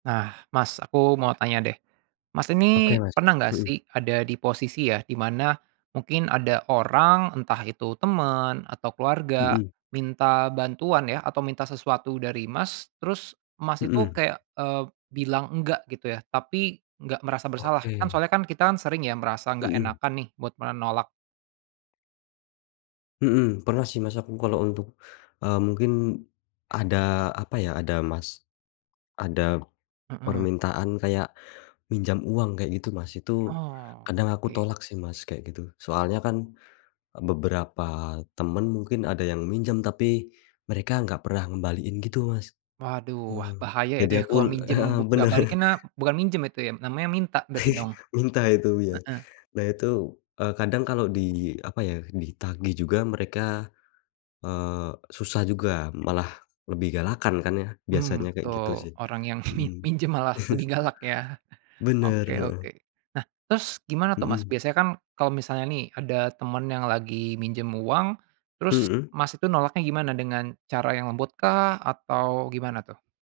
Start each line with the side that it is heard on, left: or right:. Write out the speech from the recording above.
right: Nah, Mas, aku mau tanya deh. Mas ini
left: Oke, Mas.
right: pernah nggak
left: Mhm.
right: sih ada di posisi ya, di mana mungkin ada orang entah itu teman, atau keluarga,
left: Mhm.
right: minta bantuan ya atau minta sesuatu dari Mas, terus Mas itu
left: Mhm.
right: kayak, eee, bilang enggak gitu ya, tapi nggak merasa bersalah. Kan
left: Oke.
right: soalnya kan kita sering ya merasa nggak
left: Mhm.
right: enakan nih, buat menolak.
left: Mhm, pernah sih Mas aku kalau untuk, eee, mungkin ada apa ya, ada Mas, ada
right: Mhm.
left: permintaan kayak, pinjam uang kayak gitu Mas. Itu,
right: Oh,
left: kadang aku
right: oke.
left: tolak sih Mas, kayak gitu. Soalnya kan, beberapa teman mungkin ada yang minjem, tapi mereka nggak pernah ngembaliin gitu, Mas.
right: Waduh, wah
left: Mhm.
right: bahaya itu
left: Jadi
right: ya
left: aku
right: kalau minjem
left: heeh,
right: buk nggak
left: benar.
right: balik, karena bukan minjem itu ya, namanya minta berarti dong.
left: Minta itu, iya.
right: Heeh.
left: Nah itu, eee, kadang kalau di apa ya, ditagih juga mereka, eee, susah juga. Malah, lebih galakan kan ya biasanya,
right: Mhm,
left: kayak gitu
right: betul.
left: sih.
right: Orang yang mi
left: Mhm.
right: minjem malah lebih galak ya?
left: Benar,
right: Oke oke.
left: heeh.
right: Nah, terus gimana tuh Mas,
left: Hmm.
right: biasanya kan kalau misalnya nih ada teman yang lagi minjem uang, terus
left: Hmm.
right: Mas itu nolaknya gimana, dengan cara yang lembut kah atau gimana tuh?